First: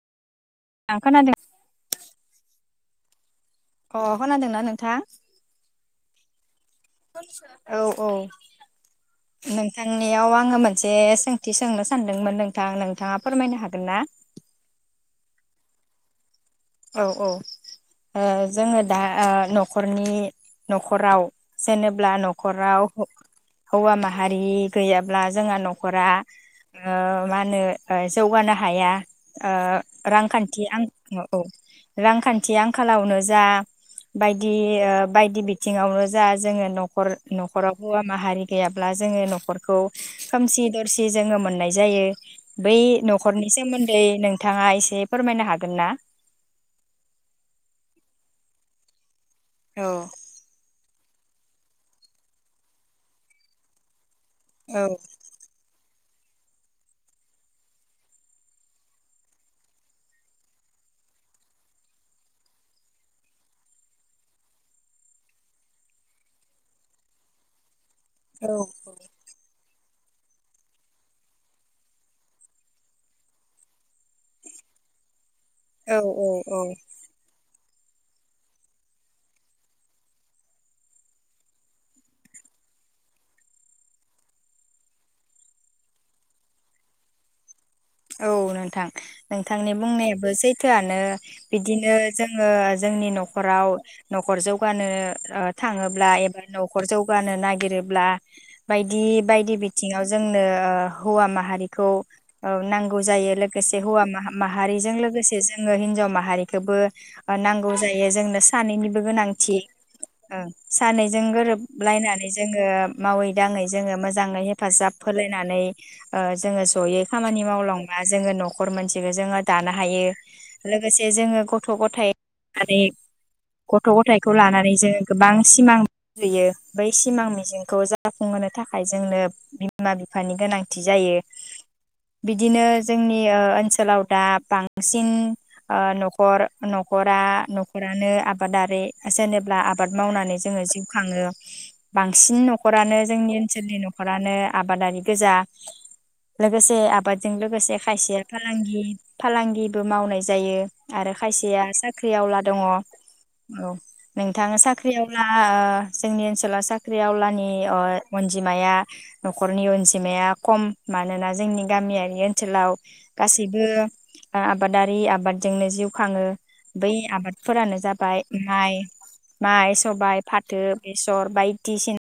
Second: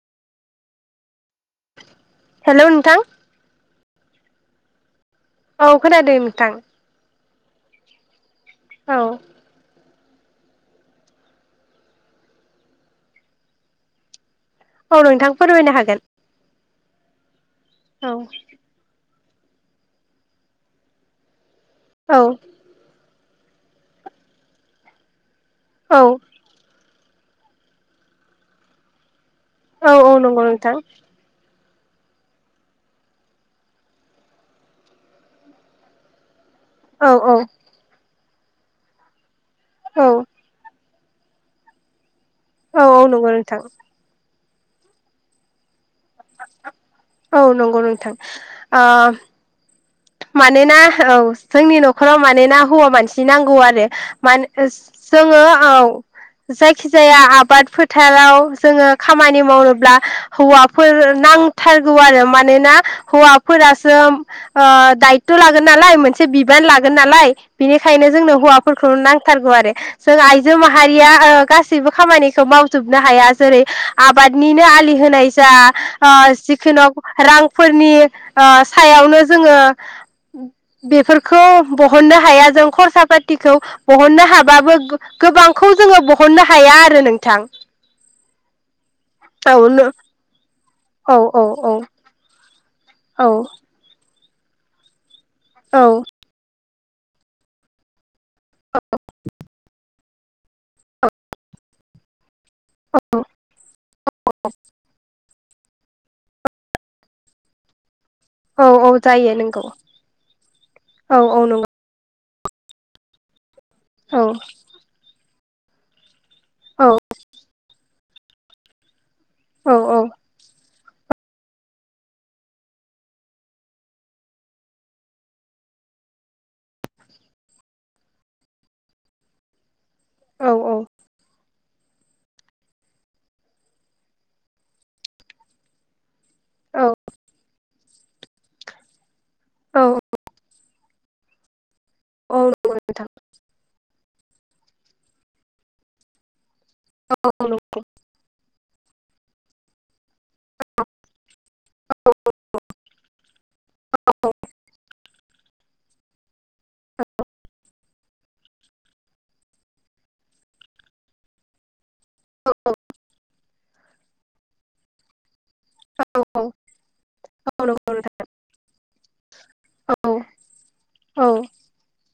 आं खोनादों हेल' नोंथां अ खोनादोंना नोंथाङा? औ खोनादों नोंथां औ औ औ थांनियाव आङो मोनसे सोंथि सोंनो सानदोंमोन नोंथां नोंथाङा फोरमायनो हागोन ना? नोंथांखौ फोरमायनो हागोन। औ औ ओ औ जोङो दा ओ न'खरनि न'खराव जेनेब्ला औ न'खराव हौवा माहारि गैयाब्ला जोंहा औ न'खरा ओ मा होनो ओ जौगानो हाया ओ औ औ नंगौ रांखान्थि नोंथां आं रांखान्थि आंखालावनो जा बायदि ओ बायदि बिथिङावनो जा जोङो औ न'खर औ न'खराव हौवा माहारि गैयाब्ला जोङो नखर खौ खुसि जोङो मोननाय जायो बै औ औ नंगौ न'खरनि नोंथां सोमोन्दै नों नोंथाङा एसे फोरमायनो हागोन ना औ नंगौ नोंथां औ मानोना औ जोंनि न'खराव मानोना हौवा मानसि नांगौ आरो माने औ जोङो औ जायखिजाया आबाद फोथाराव जोङो खामानि मावनोब्ला हौवाफोर नांथारगौ आरो मानोना हौवाफोरासो ओह दायथ' लागोन नालाय मोनसे बिबान लागोन नालाय बिनि खायनो जोंनो औ हौवाफोरखौ नांथारगौ आरो जों आइजो माहारिया ओ गासैबो खामानिखौ मावजोबनो हाया जेरै आबादनिनो आलि होनाय ज जा औ ओ औ औ जिखिनक रां फोरनि ओ सायावनो जोङो बेफोरखौ बहननो हाया जों खरसा पातिखौ बहननो हाबाबो गो गोबांखौ जोङो बहननो हाया आरो नोंथां औ नोंथां औ नोंथांनि औ बुंनायाबो सै थोआनो औ औ बिदिनो जोङो जोंनि औ न'खराव न'खर जौगानो ओ औ थाङोब्ला एबा न'खर जौगानो नागिरोब्ला बायदि बायदि बिथिङाव जोंनो ओ हौवा माहारिखौ ओ नांगौ जायो लोगोसे हौवा माहा माहारिजों लोगोसे जों जोंनो हिनजाव माहारिखोबो नांगौ जायो [unintelligible] जोंनो औ औ सानैनिबो जायो गोनांथि नंगौ ओ औ सानैजों औ नंगौ गोरोबलायना जोङो मावै दाङै जोङो औ मोजाङै हेफाजाब होलाय नानै ओ जोङो औ जयै खामानि मावलांबा जोङो न'खर मोनस सेखो जोङो दानो औ हायो लोगोसे जोङो गथ' गथाय लानानै गथ' गथायखौ लानानै जोङो गोबां सिमां रुजुयो बै सिमां मिजिंखौ जाफुंहोनो थाखाय जोंनो बिमा बिफानि गोनांथि जायो। बिदिनो जोंनि ओ ओनसोलाव दा बांसिन ओ न' खर औ न'खरा न'खरानो आबादारि जेनेब्ला औ आबाद मावनानै जोङो जिब खाङो बांसिन औ नंगौ न'खरानो नोंथां जोंनि ओनसोलनि न'खरानो आबादारि गोजा लोगोसे आबादजों औ नंगौ लोगोसे खायसेया था फालांगि फालांगिबो मावनाय जायो आरो खायसेया साख्रिआवला दङ औ नोंथाङा साख्रियाव ब्ला जोंनि ओन फिसाला साख्रि आवलानि अर अनजिमाया न'खरनि अनजिमाया खम मानोना जोंनि गामियारि नि ओनसोलाव गासैबो ओ आबादारि आबाद जोंनो जिउ खाङो बै औ आबादफोरानो नंगौ जाबाय माइ माइ, नोंथां सबाइ, फाथो, औ बेसर बायदिसिना